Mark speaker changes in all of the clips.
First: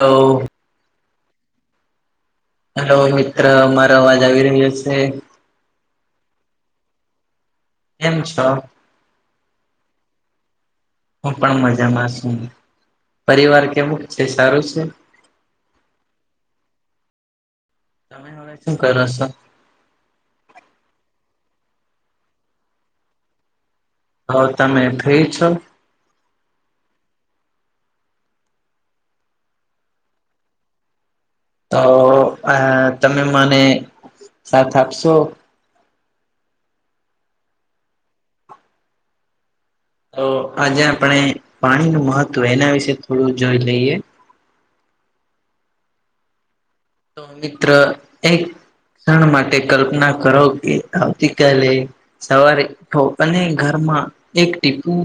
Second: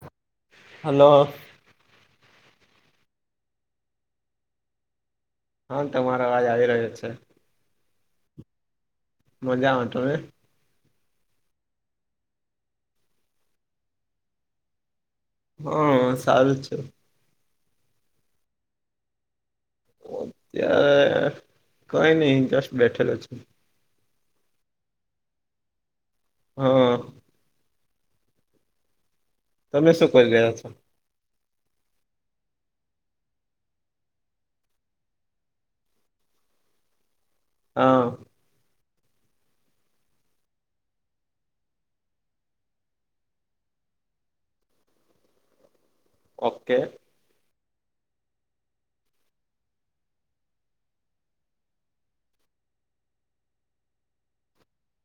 Speaker 1: તો
Speaker 2: hello
Speaker 1: hello મિત્ર મારો અવાજ આવી રહ્યો છે
Speaker 2: હમ તમારા આજ આવી રહ્યો છે
Speaker 1: એમ છો.
Speaker 2: મજા આવે ત ને
Speaker 1: હું પણ મજામાં છું પરિવાર કેવું છે સારું છે
Speaker 2: હા સારું છે
Speaker 1: હવે તમે શું કરો છો.
Speaker 2: અત્યારે કઈ નહ જસ્ટ બેઠેલ છે
Speaker 1: હ તમે ફ્રી છો
Speaker 2: હમ તમે શું કરી રહ્યા છો.
Speaker 1: તો આ તમે મને સાથ આપશો
Speaker 2: હા
Speaker 1: તો આજે આપણે પાણી નું મહત્વ એના વિશે થોડું જોઈ લઈએ.
Speaker 2: ઓકે
Speaker 1: તો મિત્ર એક ક્ષણ માટે કલ્પના કરો કે આવતી કલે સવારે ઉઠો અને ઘરમાં એક ટીપું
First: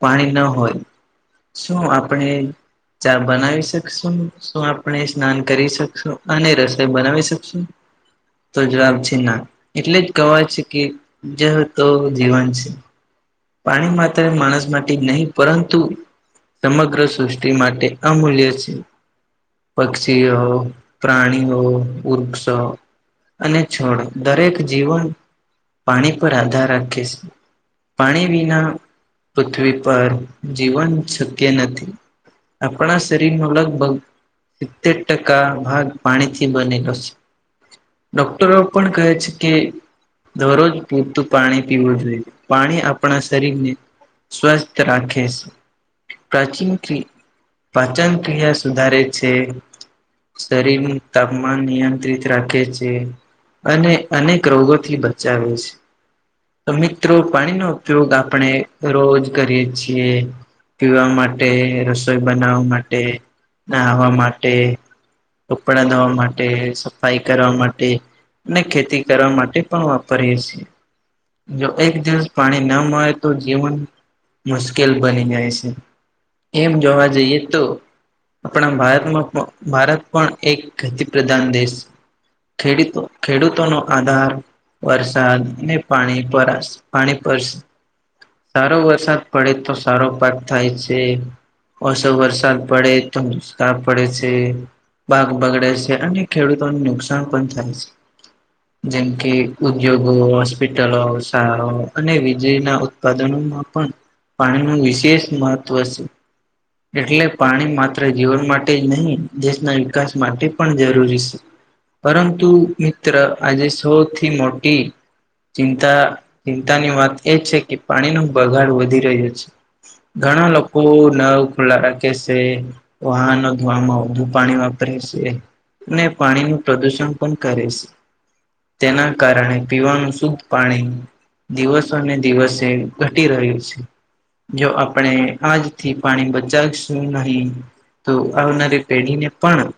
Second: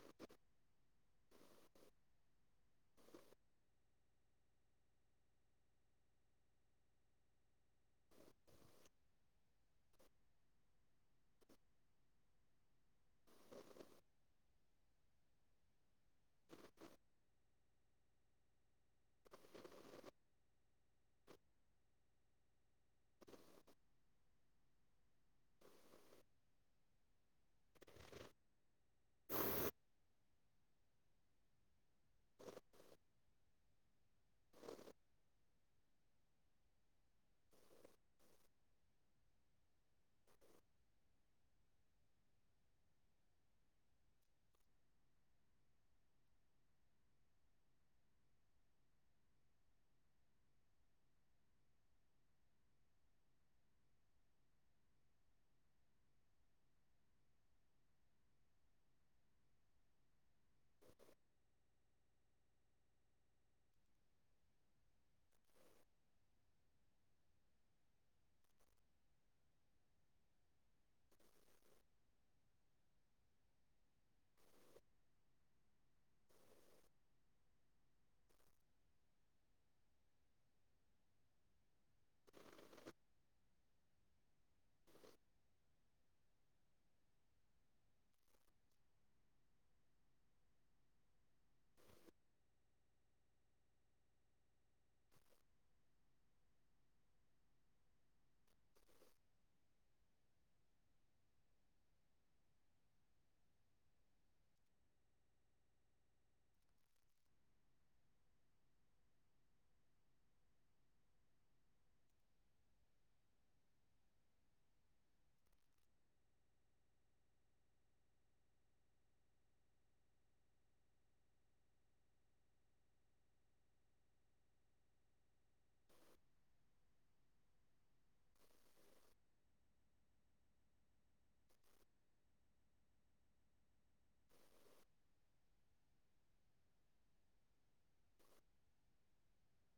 Speaker 1: પાણી ન હોય શું આપણે ચા બનાવી શકશું શું આપણે સ્નાન કરી શકશું અને રસોઈ બનાવી શકશું. તો જવાબ છે ના એટલે જ કવાય છે કે જે તો જીવન છે. પાણી માત્ર માણસ માટે નહીં પરંતુ સમગ્ર સૃષ્ટિ માટે અમૂલ્ય છે પક્ષી હો પ્રાણી હો ઉર્ક્ષ અને છોડ દરેક જીવન પાણી પર આધાર રાખે છે પાણી વિના પૃથ્વી પર જીવન શક્ય નથી આપણા શરીર ન લગભગ સિત્તેર ટકા ભાગ પાણીથી બનેલો છે. ડોક્ટરો પણ કહે છે કે દરરોજ પૂરતું પાણી પીવું જોઈએ પાણી આપણા શરીરને સ્વસ્થ રાખે છે પ્રાચીન પાચન ક્રિયા સુધારે છે. શરીર ન તાપમાન નિયંત્રિત રાખે છે. અને અનેક રોગોથી બચાવે છે તો મિત્રો પાણીનો ઉપયોગ આપણે રોજ કરીએ છીએ પીવા માટે રસોઈ બનાવવા માટે નાહવા માટે કપડા ધોવા માટે સફાઈ કરવા માટે ખેતી કરવા માટે પણ વાપરીએ છીએ જો એક દિવસ પાણી ના મળે તો જીવન મુશ્કેલ બની જાય છે એમ જોવા જઈએ તો આપણા ભારતમાં ભારત પણ એક ગતિ પ્રધાન દેશ ખેડૂતો ખેડૂતો નો આધાર વરસાદ અને પાણી પ પાણી પરશે સારો વરસાદ પડે તો સારો પાક થાય છે ઓસો વરષ પડે તો મુુસ્ખળ પડે છે પાક બગડે છે અને ખેડૂતોને નુકસાન પણ થાય છે જેમકે ઉદ્યોગ હસ્પિટલ સ અને વીજળીના ઉત્પાદનોમાં પણ પાણીનું વિશેષ મહત્વ છે એટલે પાણી માત્ર જીવન માટે જ નહીં દેશના વિકાસ માટે પણ જરૂરી છે પરંતુ મિત્ર આજે સૌથી મોટી ચિંતા બધાની વાત એ છે કે પાણીનો બગાડ વધી રહ્યો છે ઘણા લોકો નળ ખુલ્લા રાખે કે છે વાહનો ધોવામાં વધુ પાણી વાપરે છે ને પાણી નું પ્રદુષણ પણ કરે છે તેના કારણે પીવાનું શુદ્ધ પાણી દિવસો અનેને દિવસે એ ઘટી રહ્યું છે જો આપણે આજથી પાણી બચાવશું નહી તો આવનારી પેઢીને પણ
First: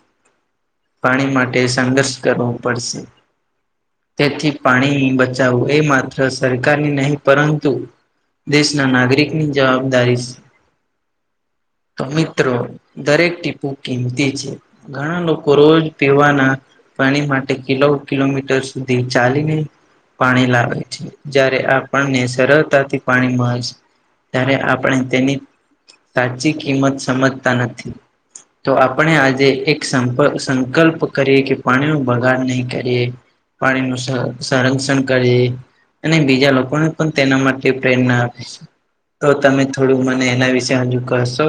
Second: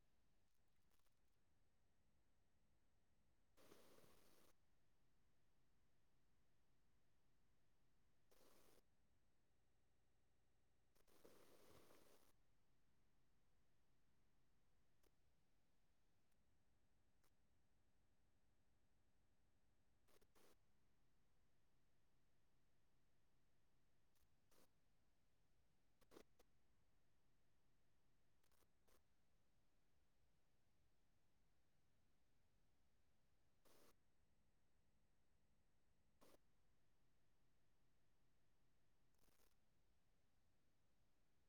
Speaker 1: પાણી માટે સંઘર્ષ કરવો પડશે તેથી પાણી બચાવવું એ માત્ર સરકારની નહી પરંતુ દેશના નાગરિકની જવાબદારી તો મિત્રો દરેક ટીપુ કિંમતી છે ઘણા લોકો રોજ પીવાના પાણી માટે કિલો કિલોમીટર સુધી ચાલીને પાણી લાવે છે જારે આપણને સરળતાથી પાણીમાં ત્યારે આપણે તેની સાચી કિંમત સમજતા નથી તો આપણે આજે એક સંકલ્પ કરીએ કે પાણી ન બગાડ નહી કરીએ પાણી નું સંરક્ષણ કરી અને બીજા લોકોને પણ તેના માટે પ્રેરણા આપે છે તો તમે થોડું મને એના વિશે હજુ કરશો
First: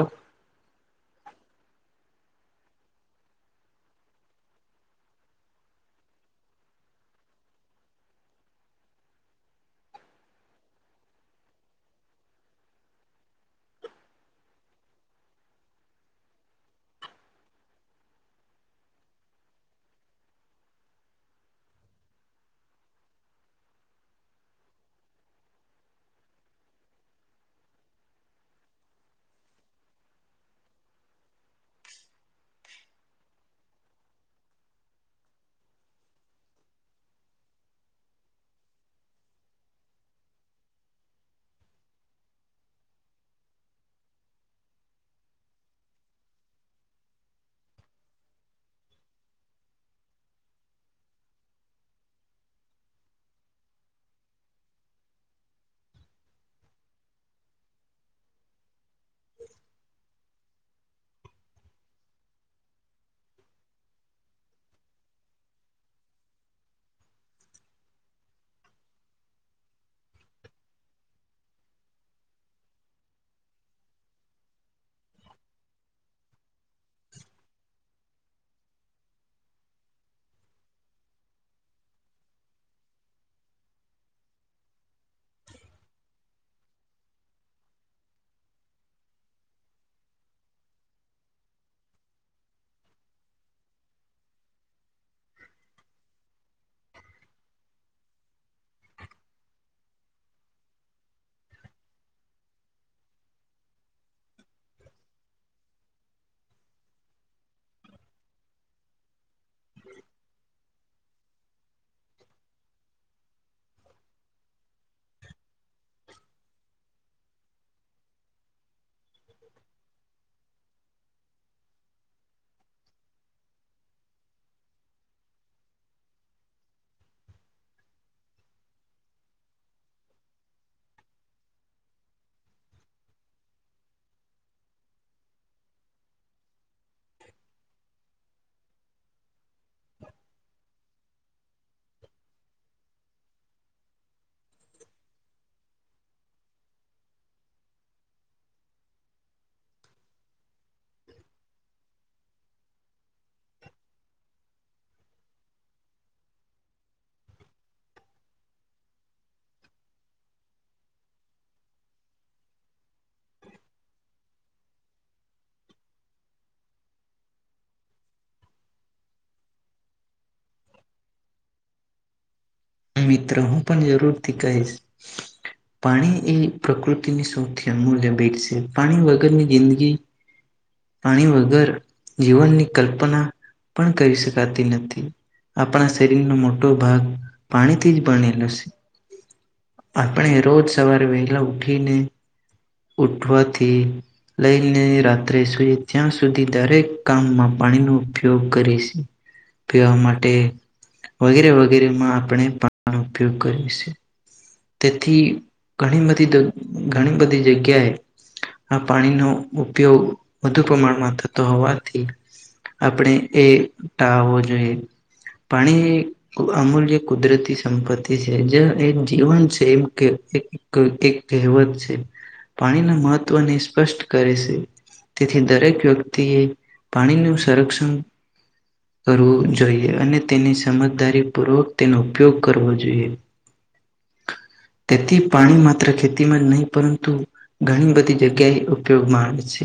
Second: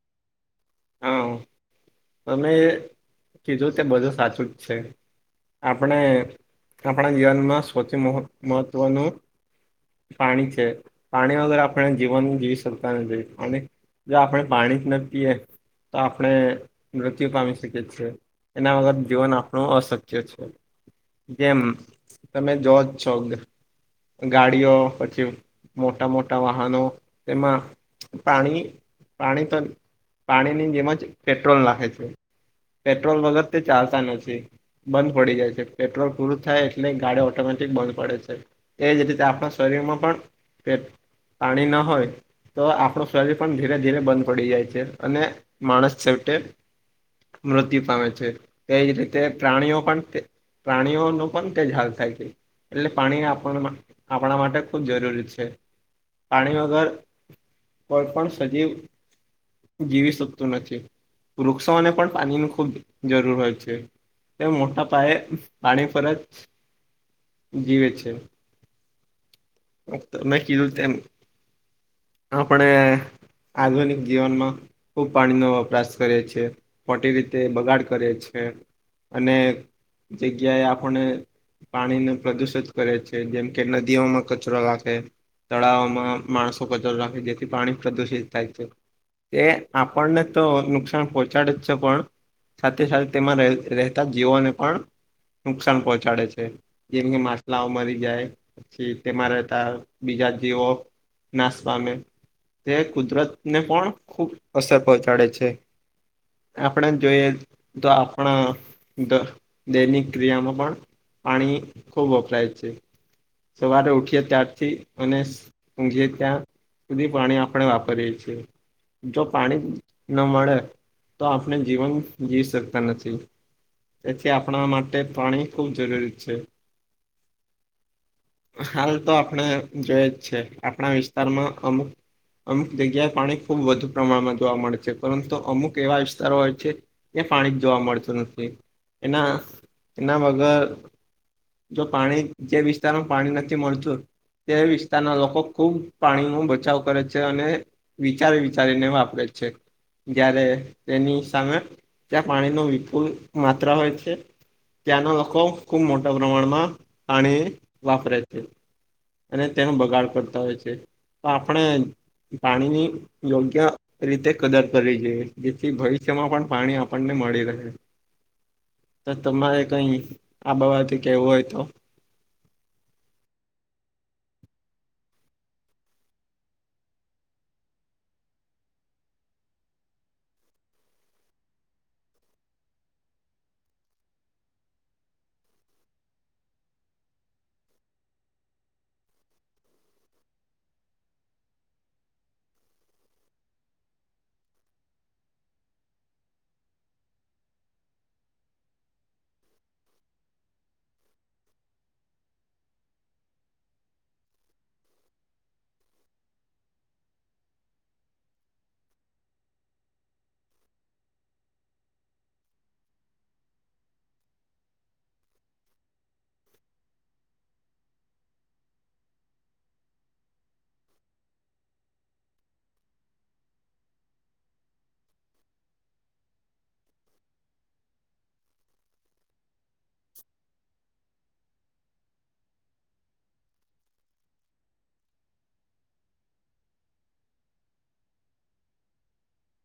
Speaker 2: હા
Speaker 1: [inaudible]
Speaker 2: તમે કીધું તે બધું સાચું જ છે આપણે આપણા જીવનમાં સૌથી મહત્ત્વનું પાણી છે પાણી વગર આપણે જીવન જીવી શકતા નથી જોઈએ પાણી જો આપણે પાણી જ ના પીએ તો આપણે મૃત્યુ પામી શકીએ છીએ એના વગર જીવન આપણું અસત્ય છે જેમ તમે જો જ છો ગાડીઓ પછી મોટા મોટા વાહનો એમાં પાણી પાણી તો પાણી ની જેમ જ પેટ્રોલ નાખે છે પેટ્રોલ વગર તે ચાલતા નથી બંધ પડી જાય છે પેટ્રોલ પૂરું થાય એટલે ગાડી ઓટોમેટિક બંધ પડે છે એજ રીતે આપણા શરીરમાં પણ પે પાણી ના હોય તો આપણું શરીર પણ ધીરે ધીરે બંધ પડી જાય છે અને માણસ છેવટે. મૃત્યુ પામે છે તેજ રીતે પ્રાણીઓ પણ પ્રાણીઓ ન પણ તે હાલ થાય છે. એટલે પાણી આપ આપણા માટે ખૂબ જરૂરી છે પાણી વગર કોઈ પણણ સજીવ જીવી શકતું નથી વૃક્ષોને પણ પાણીની ખૂબ જરૂર હોય છે. એ મોટા પાયે પાણી પરર જ જીવે છે. ઓ તો કીધું તેમ. આપણે આધુનિક જીવનમાં ખૂબ પાણીનો વપરાશ કરે છે મોટી રીતે બગાડ કરે છે. અને જગ્યાએ આપણે પાણીને પ્રદુષિત કરે છે જેમ કે નદીઓમાં કચરો રાખે તળાવમાં માણસો કચર રાખે જેથી પાણી પ્રદુષિત થાય છે. એ આપણને તો નુકસાન પોહોંચાડે જ છે પણ સાથે સાથે તેમાં રે રહેતા જીવોને પણ નુકસાન પહોંચાડે છે જેમ કે માછલાઓ મરી જાય સિટીમાં તેમાં રહેતા બીજા જેવો નાશ પામે તે કુદરતને પણ ખૂબ અસર પહોંચાડે છે. આપણે જોઈએ તો આપણા દ દૈનિક ક્રિયામાં પણ પાણી ખૂબ વપરાય છે સવારે ઉઠીએ ત્યારથી અને ઊંઘીએ ત્યાં સુધી પાણી આપણે વાપરીએ છીએ. જો પાણી ન મળે તો આપણે જીવન જીવી શકતા નથી. તેથી આપણા માટે પાણી ખુબ જરૂરી છે. હાલ તો આપણે જોઈએ જ છે આપણા વિસ્તારમાં અમુક અમુક જગ્યાએ પાણી ખૂબ વધુ પ્રમાણમાં જોવા મળે છે પરંતુ અમુક એવા વિસ્તારો હોય છે કે પાણી જોવા મળતું નથી એના એના વગર જો પાણી જે વિસ્તારમાં પાણી નથી મળતું તે વિસ્તારના લોકો ખુબ પાણી નુ બચાવ કરે છે અને વિચારી વિચારી ને વાપરે છે. જ્યારે તેની સામે ત્યાં પાણી નુ વિપુલ માત્રા હોય છે. ત્યાં ના લોકોક ખૂબ મોટા પ્રમાણમાં પાણી વાપરે છે. અને તેનો બગાડ કરતા હોય છે તો આપણે પાણીની યોગ્ય રીતે કદર કરવી જોઈએ જેથી ભવિષ્યમાં પણ પાણી આપણને મળી રહે. તમારે કઈ આ બાવાાથી કેવું હોય તો
Speaker 1: મિત્રો હું પણ જરૂરથી કહીશ પાણી એ પ્રકૃતિની સૌથી અમૂલ્ય ભેટ છે પાણી વગરની જિંદગી પાણી વગર જીવનની કલ્પના પણ કરી શકાતી નથી આપણા શરીરનો મોટો ભાગ પાણીથી જ બણેલું છે. આપણે રોજ સવારે વહેલા ઉઠીને ઉઠવાથી લઈને રાત્રે સુઈ ત્યાં સુધી દરેક કામમાં પાણીનો ઉપયોગ કરીશ. પીવા માટે વગેરે વગેરે માં આપણે પાણીનો ઉપયોગ કરીએ છે. તેથી ઘણી બધી ઘણી બધી જગ્યાએ આ પાણીનો ઉપયોગ વધુ પ્રમાણમાં થતો હોવાથી આપણે એ ટાવો જોઈએ. પાણી અમૂલ્ય કુદરતી સંપત્તિ છે જે એ જીવન છે એમ કે એક કે કહેવત છે. પાણીના મહત્વને સ્પષ્ટ કરે છે. તેથી દરેક વ્યક્તિ એ પાણીનું સંરક્ષણ કરવું જોઈએ અને તેની સમજદારી પૂર્વક તેનો ઉપયોગ કરવો જોઈએ. તેથી પાણી માત્ર ખેતીમાં જ નહીં પરંતુ ઘણી બધી જગ્યાએ ઉપયોગમાં આવે છે.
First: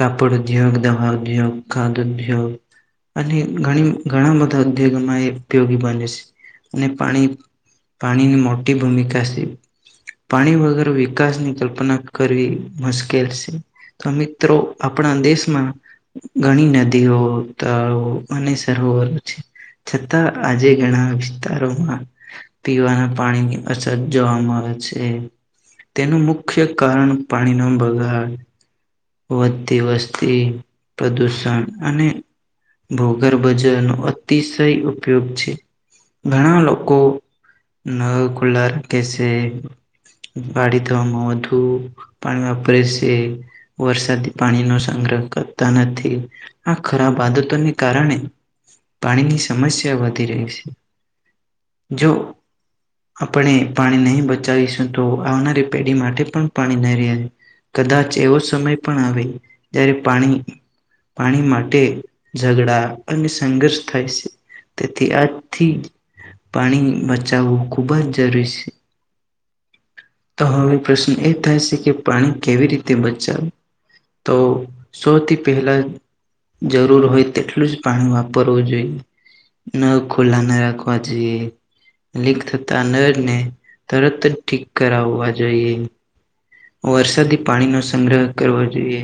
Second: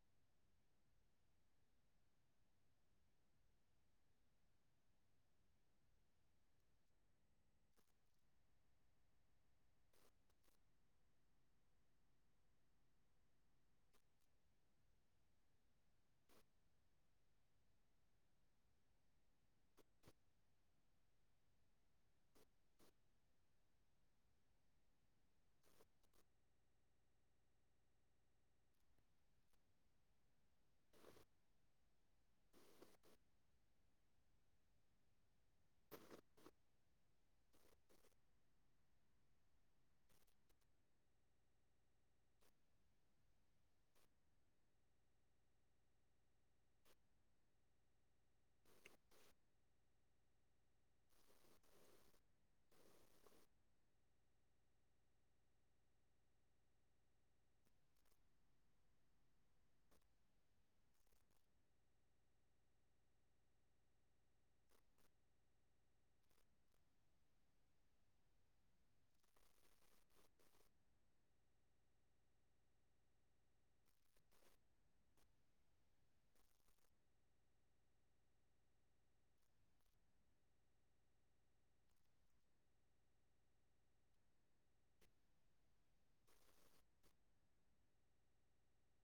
Speaker 1: કાપડ ઉદ્યોગ, દવા ઉદ્યોગ, ખાદ ઉદ્યોગ અને ઘણી ઘણા બધા ઉદ્યોગમાં એ ઉપયોગી બને છે અને પાણી પાણી ની મોટી ભૂમિકાશે. પાણી વગર વિકાસની કલ્પના કરવી મુશ્કેલ છે. તો મિત્રો આપણા દેશમાં ઘણી નદીઓ, તળાવ અને સરોવરો છે. છતાં આજે ઘણા વિસ્તારોમાં પીવાના પાણીની અછત જોવામાં આવે છે. તેનું મુખ્ય કારણ પાણીનો બગાડ વધતી વસ્તી પ્રદુષણ અને ભોગર્ભજન નો અતિશય ઉપયોગ છે ઘણા લોકો નળ ખુલ્લા રાખેછે. વાઢી થવા મધુ પાવા [unintelligible] વરસાદી પાણી નો સંગ્રહ કરતા નથી. આ ખરાબ આદતોને કારણે પાણીની સમસ્યા વધી રહી છે. જો. આપણે પાણી નહી બચાવીશું તો આવનારી પેઢી માટે પણ પાણી નહી રહ્યા છે. કદાચ એવો સમય પણ આવે જ્યારે પાણી પાણી માટે ઝઘડા અને સંઘર્ષ થાય છે. તેથી આજથી પાણી બચાવું ખુબ જ જરૂરી છે. તો હવે પ્રશ્ન એ થાય છે કે પાણી કેવી રીતે બચાવું. તો સૌથી પહેલાં જરૂર હોય તેટલું જ પાણી વાપરવું જોઈએ નળ ખુલ્લા ના રાખવા જોઈએ લીક થતા નળને તરત જ ઠીક કરાવવા જોઈએ. વરસાદી પાણીનો સંગ્રહ કરવો જોઈએ.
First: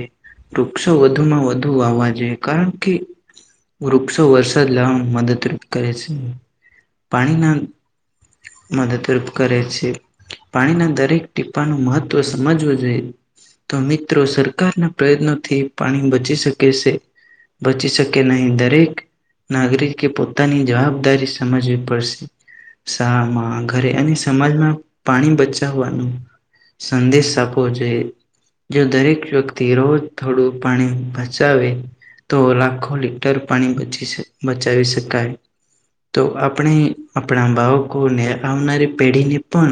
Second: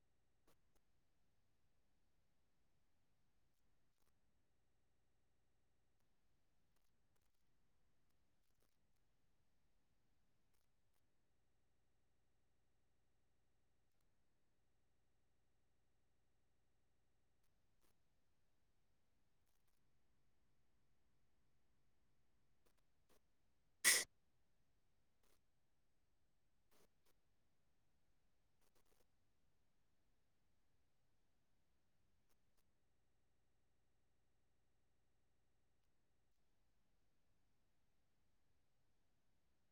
Speaker 1: વૃક્ષો વધુ માં વધુ વાવા જોઈએ કારણ કે વૃક્ષો વરસાદ લાવામાં મદદરૂપ કરે છે પાણીના મદદરૂપ કરે છે પાણીના દરેક ટીપાનું મહત્વ તો સમજવું જોઈએ. તો મિત્રો સરકારના પ્રયત્નોથી પાણી બચી શકે છે. બચી શકે નહીં દરેક નાગરિકે પોતાની જવાબદારી સમજવી પડશે. શા ઘરે અને સમાજમાં પાણી બચાવવાનું સંદેશ આપવો જોઈએ. જો દરેક વ્યક્તિ રોજ થોડું પાણી બચાવે તો લાખો લીટર પાણી બચી બચાવી શકાય. તો આપણે આપણા બાળકોને આવનારી પેઢીને પણ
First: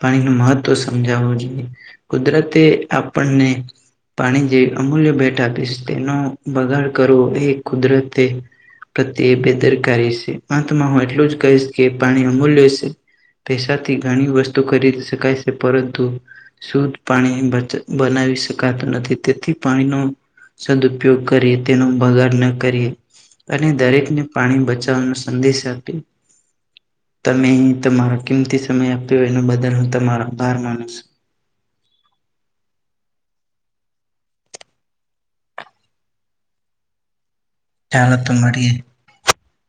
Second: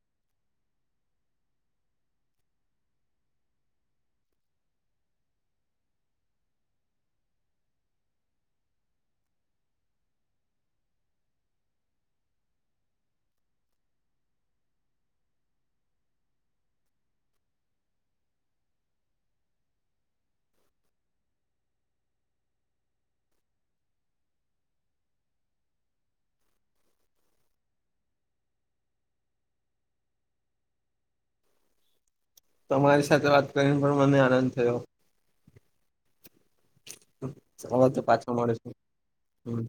Speaker 1: પાણી ન મહત્ત્વ સમજાવવું જોઈએ કુદરતે આપણને પાણી જે અમૂલ્ય ભેટ આપીશ તેનો બગાડ કરવો એ કુદરતે પ્રત્યે બેદરકારી છે અંતમાં હું એટલું જ કહીશ કે પાણી અમૂલ્ય છે. પૈસાથી ઘણી વસ્તુ ખરીદી શકાય છે પરંતુ શુદ્ધ પાણી બનાવી શકાતું નથી તેથી પાણીનો સદઉપયોગ કરીએ તેનો બગાડ ના કરીએ. અને દરેકને પાણી બચાવાનો સંદેશ આપ્યો. તમે તમારો કિમતી સમય આપ્યો એના બદલ હું તમારો આભાર માનું છું.
Speaker 2: તમારી સાથે વાત કરીને પણ મને આનંદ થયો ચવા તો
Speaker 1: ચાલો
Speaker 2: પાછો મળે છે
Speaker 1: મળીએ
Speaker 2: હમ